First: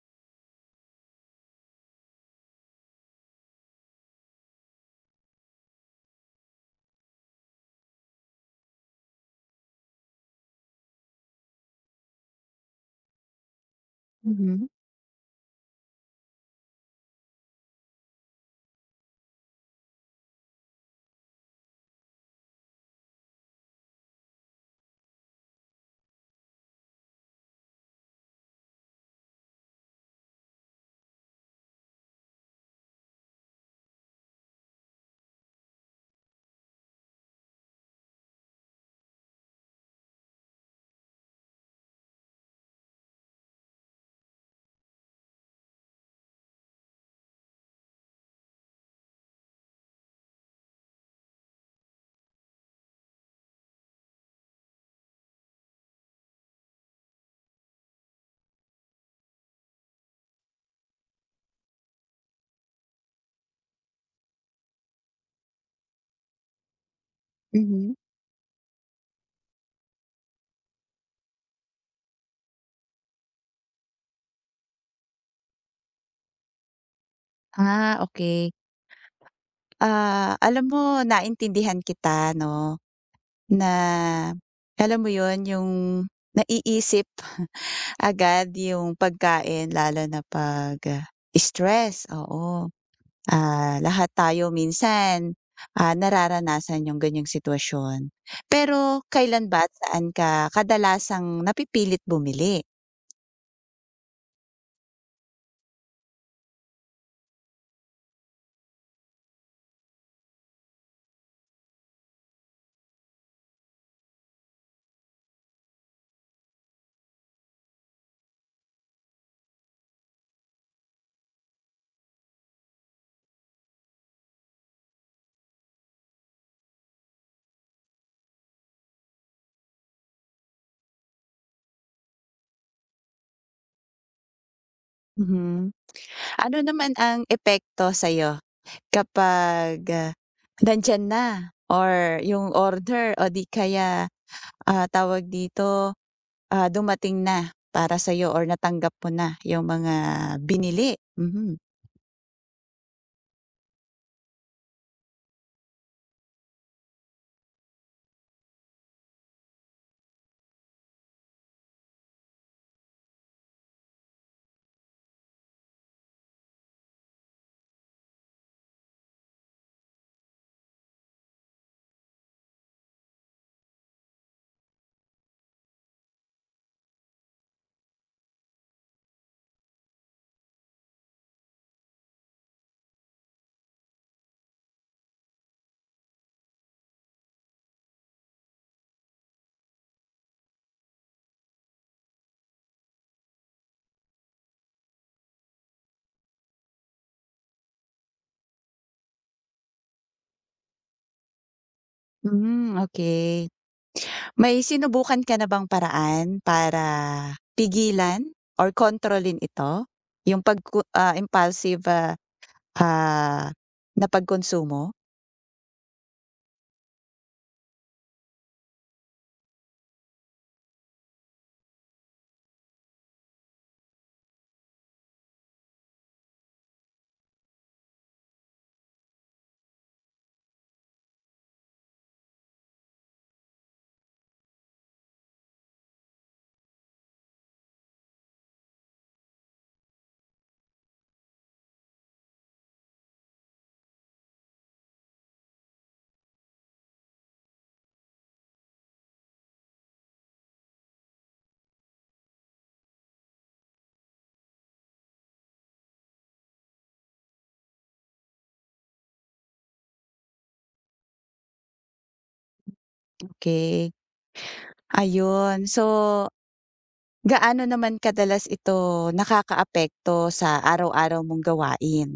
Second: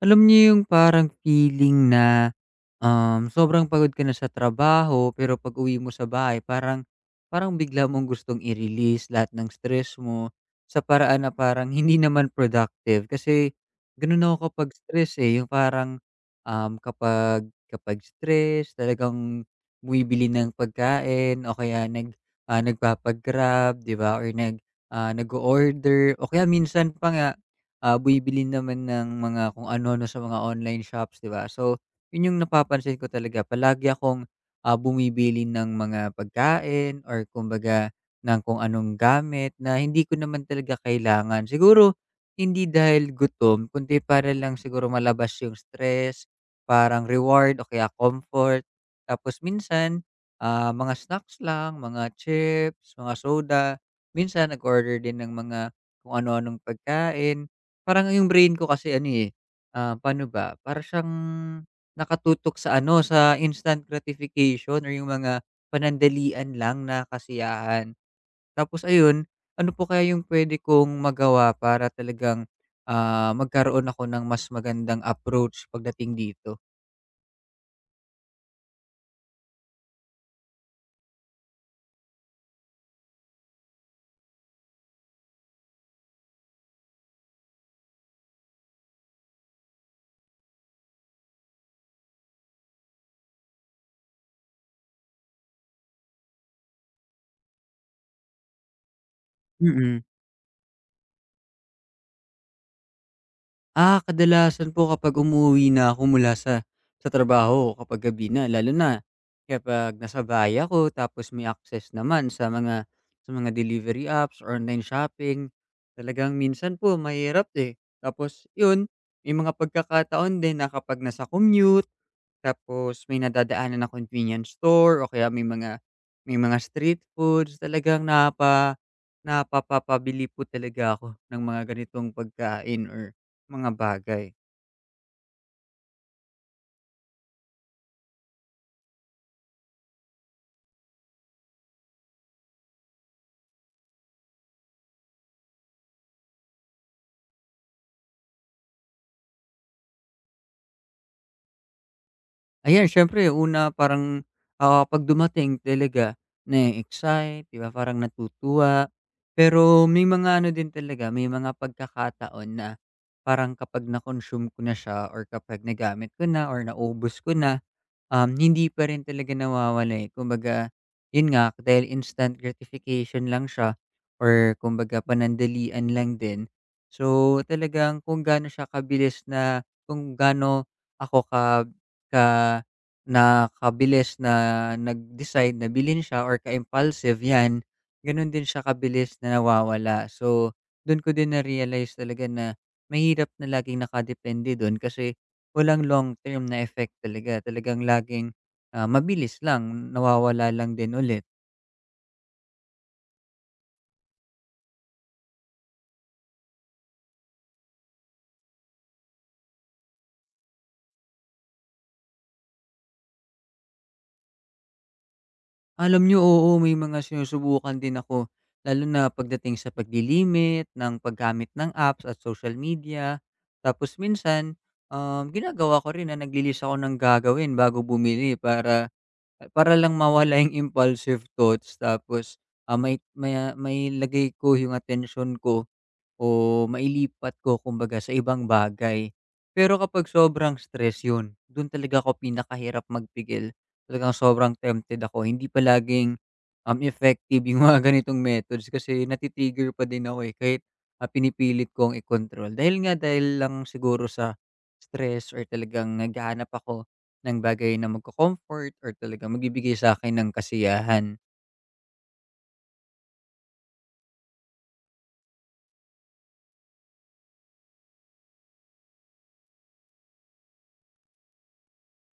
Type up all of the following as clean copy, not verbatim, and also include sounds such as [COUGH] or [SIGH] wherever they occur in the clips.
Alam niyo yung parang feeling na, sobrang pagod ka na sa trabaho pero pag-uwi mo sa bahay parang parang bigla mong gustong i-release lahat ng stress mo sa paraan na parang hindi naman productive kasi gano'n ako Mhm, kapag stress, eh. Yung parang, kapag kapag stress talagang bumibili ng pagkain o kaya nagpapa-Grab, 'di ba, or nag order, o kaya minsan pa nga, bumibili naman ng mga kung ano-ano sa mga online shops, 'di ba. So yun yung napapansin ko, talaga palagi akong, bumibili ng mga pagkain or kumbaga ng kung anong gamit na hindi ko naman talaga kailangan. Siguro hindi dahil gutom kundi para lang siguro malabas yung stress, parang reward o kaya comfort. Tapos minsan, mga snacks lang, mga chips, mga soda. Minsan nag-order din ng mga kung ano-anong pagkain. Parang yung brain ko kasi, ano, eh, paano ba, para siyang nakatutok sa ano, sa instant gratification or yung mga panandalian lang na kasiyahan. mhm. Tapos ayun, ano po kaya yung puwede kong magawa para talagang, magkaroon ako ng mas magandang approach pagdating dito? Okay. Alam mo, naintindihan kita 'no, na alam mo 'yun, yung naiisip [LAUGHS] agad yung pagkain lalo na 'pag, stress, oo. Lahat tayo minsan, nararanasan yung ganiyang sitwasyon. Pero kailan ba at Mm. saan ka kadalasang napipilit bumili? Kadalasan po kapag umuwi na ako mula sa trabaho, kapag gabi na, lalo na kapag nasa bahay ako tapos may access naman sa mga, delivery apps, online shopping, talagang minsan po mahirap, eh. Tapos 'yun, may mga pagkakataon din na kapag nasa commute tapos may nadadaanan na convenience store, o kaya may mga, street foods, talagang napapapabili po talaga ako ng mga ganitong pagkain or mga bagay. Mhm. Ano naman ang epekto sa'yo? Kapag, nandiyan na or yung order o di kaya, tawag dito, dumating na para sa'yo or natanggap mo na yung mga binili. Mhm. Ayan, siyempre una parang, 'pag dumating talaga na-e-excite, 'di ba, parang natutuwa. Pero may mga ano din talaga, may mga pagkakataon na parang kapag na-consume ko na siya, or kapag nagamit ko na or naubos ko na, hindi pa rin talaga nawawala, eh. Kumbaga, yun nga, dahil instant gratification lang siya or kumbaga panandalian lang din. So, talagang kung gaano siya kabilis, na kung gaano ako ka ka na nakabilis na nag-decide na bilhin siya or ka-impulsive, 'yan, gano'n din siya kabilis na nawawala. So, do'n ko din na-realize talaga na mahirap na laging nakadepende do'n, kasi walang long term na effect talaga, talagang laging, mabilis lang, nawawala lang din ulit. Hmm, okey. May sinubukan ka na bang paraan para pigilan or kontrolin ito, yung impulsive, ah, na pagkonsumo? Alam nyo, oo, may mga sinusubukan din ako, lalo na pagdating sa paglilimit ng paggamit ng apps at social media. Tapos minsan, ginagawa ko rin na nagli ako ng gagawin bago bumili, para para lang mawala yung impulsive thoughts. Tapos, may mailagay ko yung atensyon ko o mailipat ko, kumbaga, sa ibang bagay. Pero kapag sobrang stress, yun, dun talaga ako pinakahirap magpigil. Talagang sobrang tempted ako. Hindi palaging, effective yung [LAUGHS] mga ganitong methods kasi pa din ako, eh, kahit, pinipilit kong i-control. Dahil nga, dahil lang siguro sa stress or talagang naghahanap ako ng bagay na magko-comfort or talagang magbibigay sa akin ng kasiyahan. Okay, ayun. So, gaano naman kadalas ito nakakaapekto sa araw-araw mong gawain?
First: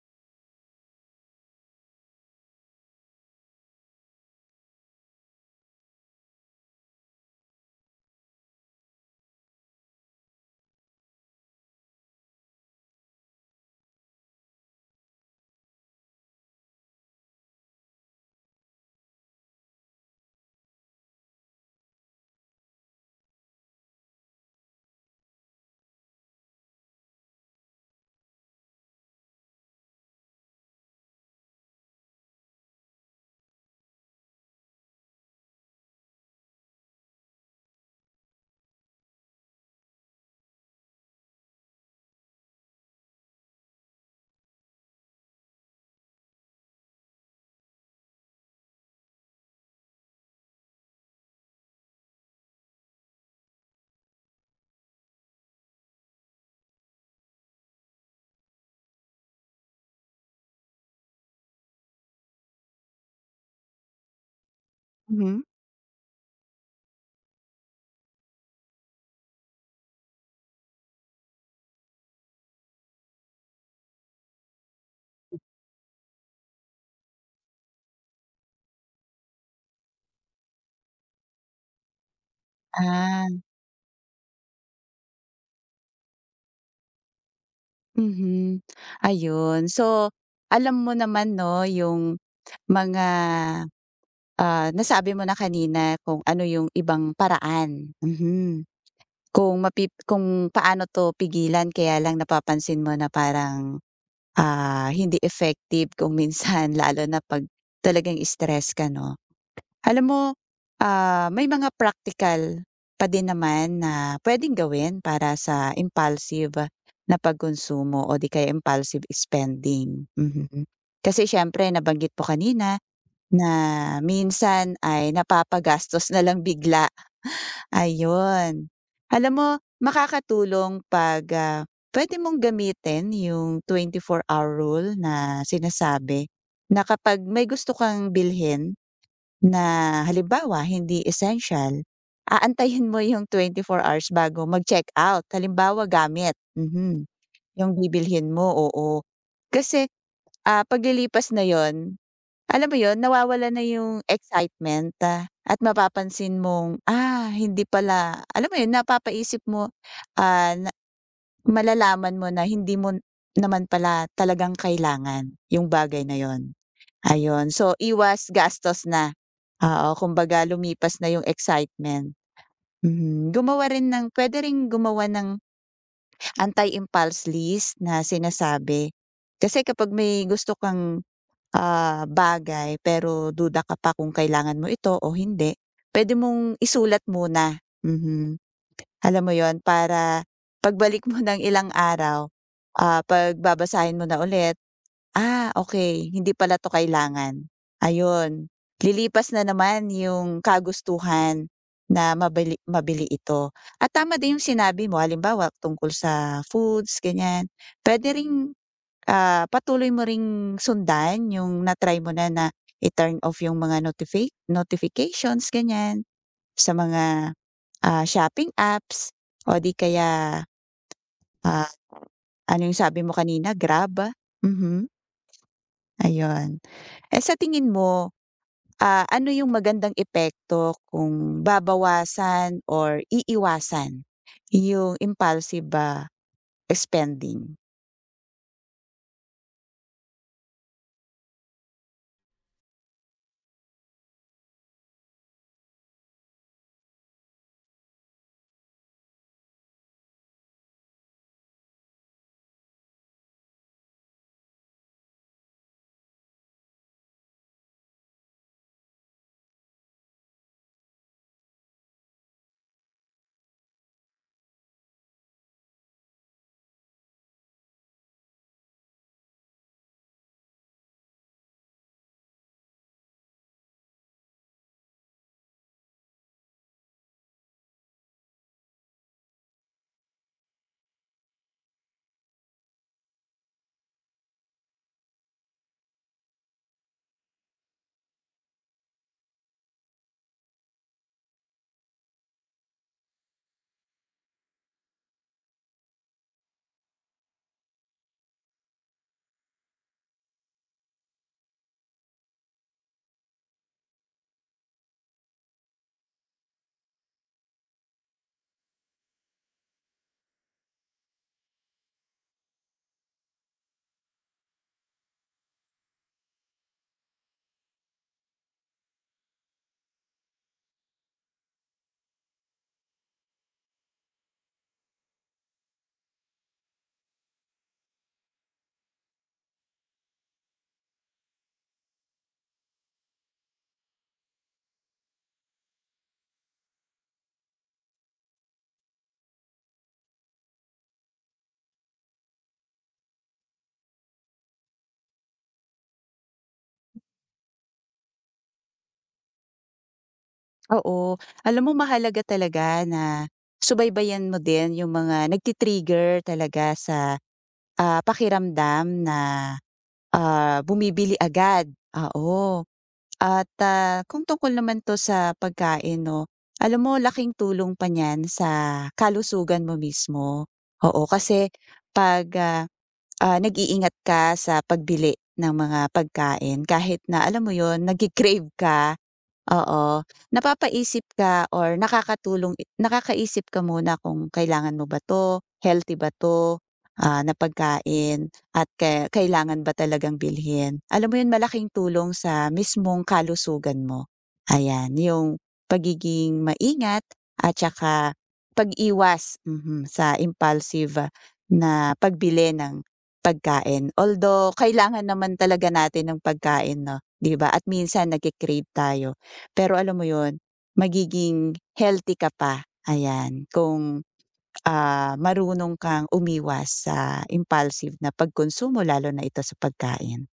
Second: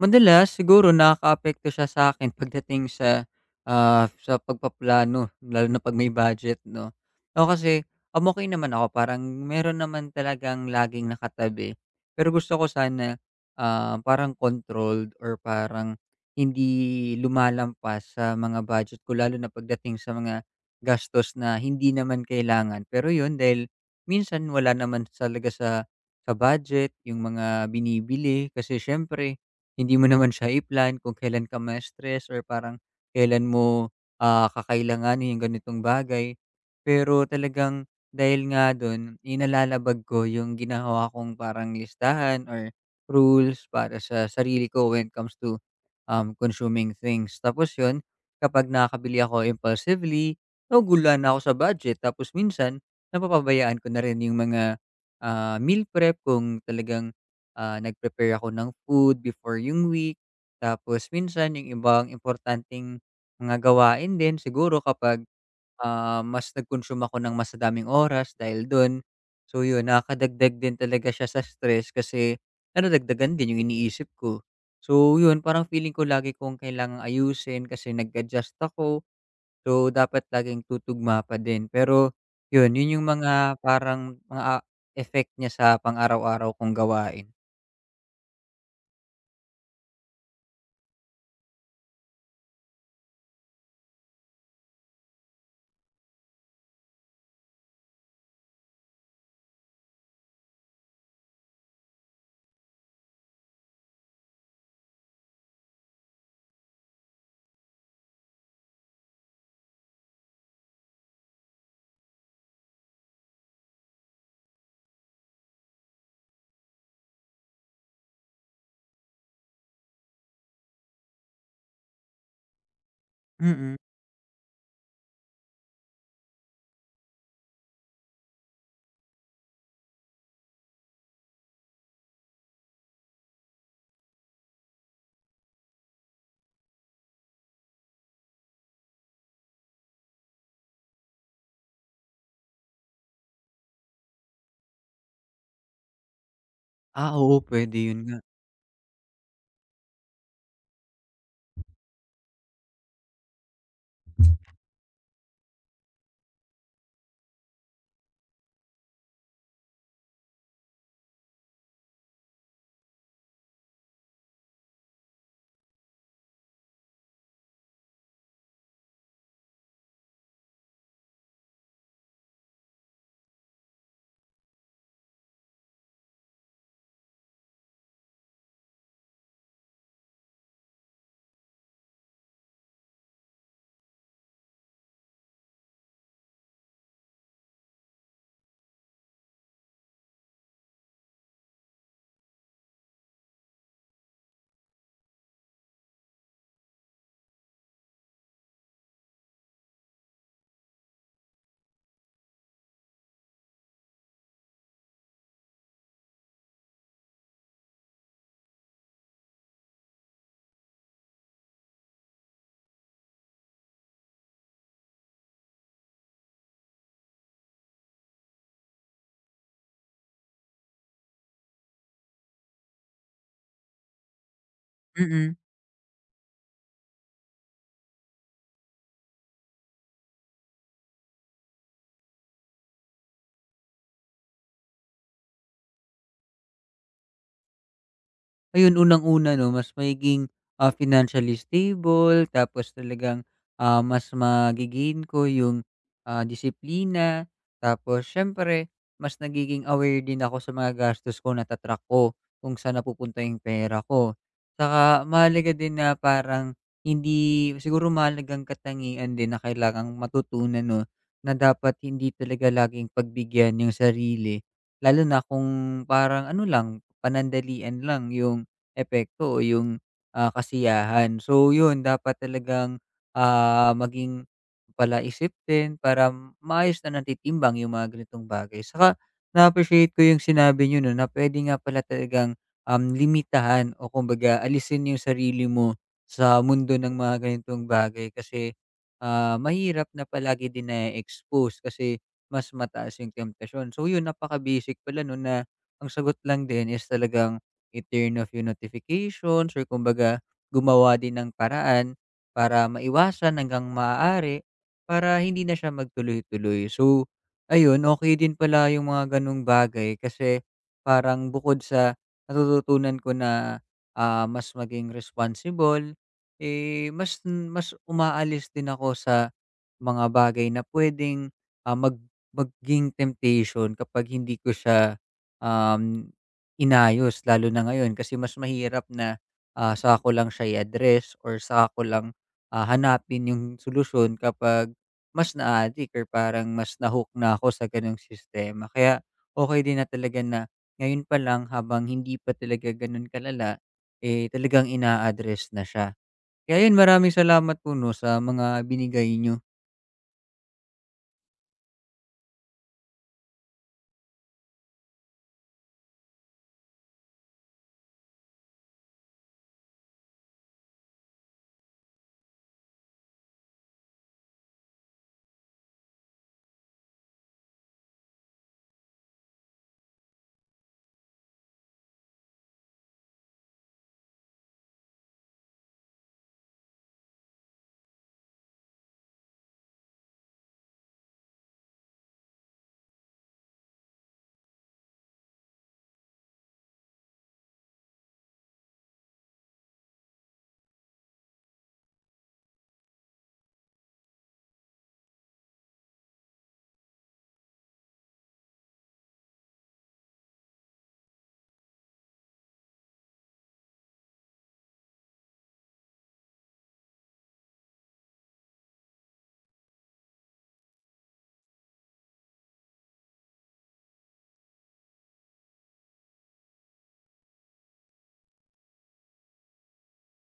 Madalas siguro nakakaapekto siya sa akin pagdating sa pagpaplano, lalo na 'pag may budget 'no. Ako kasi, okey naman ako, parang meron naman talagang laging nakatabi. Pero gusto ko sana, parang controlled or parang hindi lumalampas sa mga budget ko, lalo na pagdating sa mga gastos na hindi naman kailangan. Pero 'yun, dahil minsan wala naman talaga sa budget yung mga binibili, kasi siyempre hindi mo naman siya i-plan kung kailan ka ma-stress or parang kailan mo, kakailanganin yung ganitong bagay. Pero talagang dahil nga dun, inalalabag ko yung ginawa kong parang listahan or rules para sa sarili ko when it comes to, consuming things. Tapos yun, kapag nakakabili ako impulsively, nagugulan na ako sa budget. Tapos minsan napapabayaan ko na rin yung mga, meal prep, kung talagang nag-prepare ako ng food before yung week. Tapos minsan yung ibang importanteng mga gawain din, siguro kapag, Mhm. Mas nag-consume ako ng mas daming oras dahil dun. So yun, nakakadagdag din talaga siya sa stress, kasi nadadagdagan din yung iniisip ko. So yun, parang feeling ko lagi kong kailangang ayusin kasi nag-adjust ako. So dapat laging tutugma pa din. Pero yun, yun yung Ah, mga parang mga effect niya sa pang-araw-araw kong gawain. mhm, ayun. So, alam mo naman 'no, yung mga, nasabi mo na kanina kung ano yung ibang paraan, mhm, kung kung paano 'to pigilan, kaya lang napapansin mo na parang, hindi effective kung minsan [LAUGHS] lalo na 'pag talagang stress ka 'no? Alam mo, may mga practical pa din naman na puwedeng gawin para sa impulsive na pagkonsumo o di kaya impulsive spending, mhm. Kasi siyempre nabanggit po kanina na Mm. minsan ay napapagastos na lang bigla, ayun. Alam mo, makakatulong 'pag, puwede mong gamitin yung 24-hour rule na sinasabi na kapag may gusto kang bilhin na halimbawa hindi essential, aantayin mo yung 24 hours bago mag check out halimbawa gamit, mhm, Oo, yung puwede yun nga. bibilhin mo, oo. Kasi, paglilipas na yon, alam mo yon, nawawala na yung excitement, at mapapansin mong, hindi pala, alam mo yun, napapaisip mo, na malalaman mo na hindi mo naman pala talagang kailangan yung bagay na yon. Ayun, so iwas gastos na. Oo, kumbaga lumipas na yung excitement. Mhm. gumawa rin ng Puwede ring gumawa ng anti-impulse list na sinasabi. Kasi kapag may gusto kang, bagay pero duda ka pa kung kailangan mo ito o hindi, puwede mong isulat muna, mhm. Alam mo yon, para pagbalik mo [LAUGHS] ng ilang araw, pag mo na ulit. Okay, hindi pala 'to kailangan. Ayun, lilipas na naman yung kagustuhan na mabili mabili ito. At tama din yung sinabi mo halimbawa tungkol sa foods ganyan, puwede ring, patuloy mo ring sundan yung na-try mo na na i-turn off yung mga notifications ganyan sa mga, shopping apps o di kaya, ah, ano yung sabi mo kanina Grab? Mhm, Mm. ayun. Eh, sa tingin mo, ano yung magandang epekto kung babawasan or iiwasan yung impulsive, spending? Ayun, unang-una 'no, mas magiging, financially stable, tapos talagang, mas mage ko yung, disiplina. Tapos siyempre mas nagiging aware din ako sa mga gastos ko, nata-track ko kung saan napupunta yung pera ko. Saka mahalaga din na, parang hindi siguro, mahalagang katangian din na kailangang matutunan 'no, na dapat hindi talaga laging pagbigyan yung sarili, lalo na kung parang ano lang, panandalian lang yung epekto o yung, kasiyahan. So yun, dapat talagang, maging palaisip din para maayos na natitimbang yung mga ganitong bagay. Saka na-appreciate ko yung sinabi niyo 'no, na puwede nga pala talagang, limitahan o kumbaga alisin yung sarili mo sa mundo ng mga ganitong bagay, kasi, mahirap na palagi din na expose kasi mas mataas yung temptation. So yun, napaka-basic pala 'no, na ang sagot lang din is talagang i-turn off yung notifications or kumbaga gumawa din ng paraan para maiwasan hanggang maaari, para hindi na siya magtuloy-tuloy. So, ayun, okey din pala yung mga gano'ng bagay, kasi parang bukod sa natututunan ko na, mas maging responsible, eh, mas mas umaalis din ako sa mga bagay na puwedeng, ah, mag maging temptation kapag hindi ko siya, um Inayos lalo na ngayon, kasi mas mahirap na, saka ko lang siya i-address or sa ako lang, hanapin yung solusyon kapag mas na addict or parang mas na na ako sa gano'ng sistema. Kaya okay din na talaga na ngayon pa lang, habang hindi pa talaga gano'n kalala, eh, talagang ina-address na siya. Kaya yun, maraming salamat po 'no sa mga binigay nyo. Oo, alam mo mahalaga talaga na subaybayan mo din yung mga nagti-trigger talaga sa, pakiramdam na, bumibili agad, oo. At, kung tungkol naman 'to sa pagkain 'no, alam mo, laking tulong pa niyan sa kalusugan mo mismo, oo. Kasi 'pag, nag-iingat ka sa pagbili ng mga pagkain kahit na alam mo yon, nagke-crave ka. Oo, napapaisip ka or nakakatulong i nakakaisip ka muna kung kailangan mo ba 'to, healthy ba 'to, na pagkain at kailangan ba talagang bilhin. Alam mo 'yun, malaking tulong sa mismong kalusugan mo. Ayan, yung pagiging maingat at saka pag-iwas, mhm, sa impulsive, na pagbili ng pagkain. Although kailangan naman talaga natin ng pagkain 'no, 'di ba, at minsan nagke tayo. Pero alam mo yon, magiging healthy ka pa, ayan, kung, marunong kang umiwas sa impulsive na pagkonsumo lalo na ito sa pagkain.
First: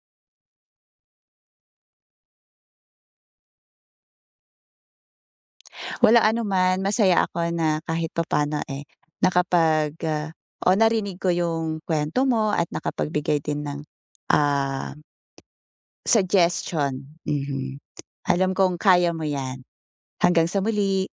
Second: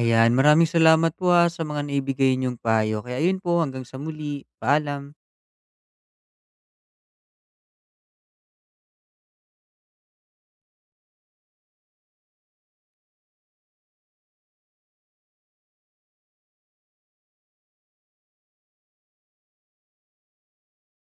Ayan, maraming salamat po, sa mga naibigay niyong payo. Kaya yun po, hanggang sa muli, paalam. Walang anuman, masaya ako na kahit papaano, eh, nakapag, ah, o narinig ko yung kwento mo at nakapagbigay din ng, ah, suggestion, mhm. Alam kong kaya mo yan. Hanggang sa muli.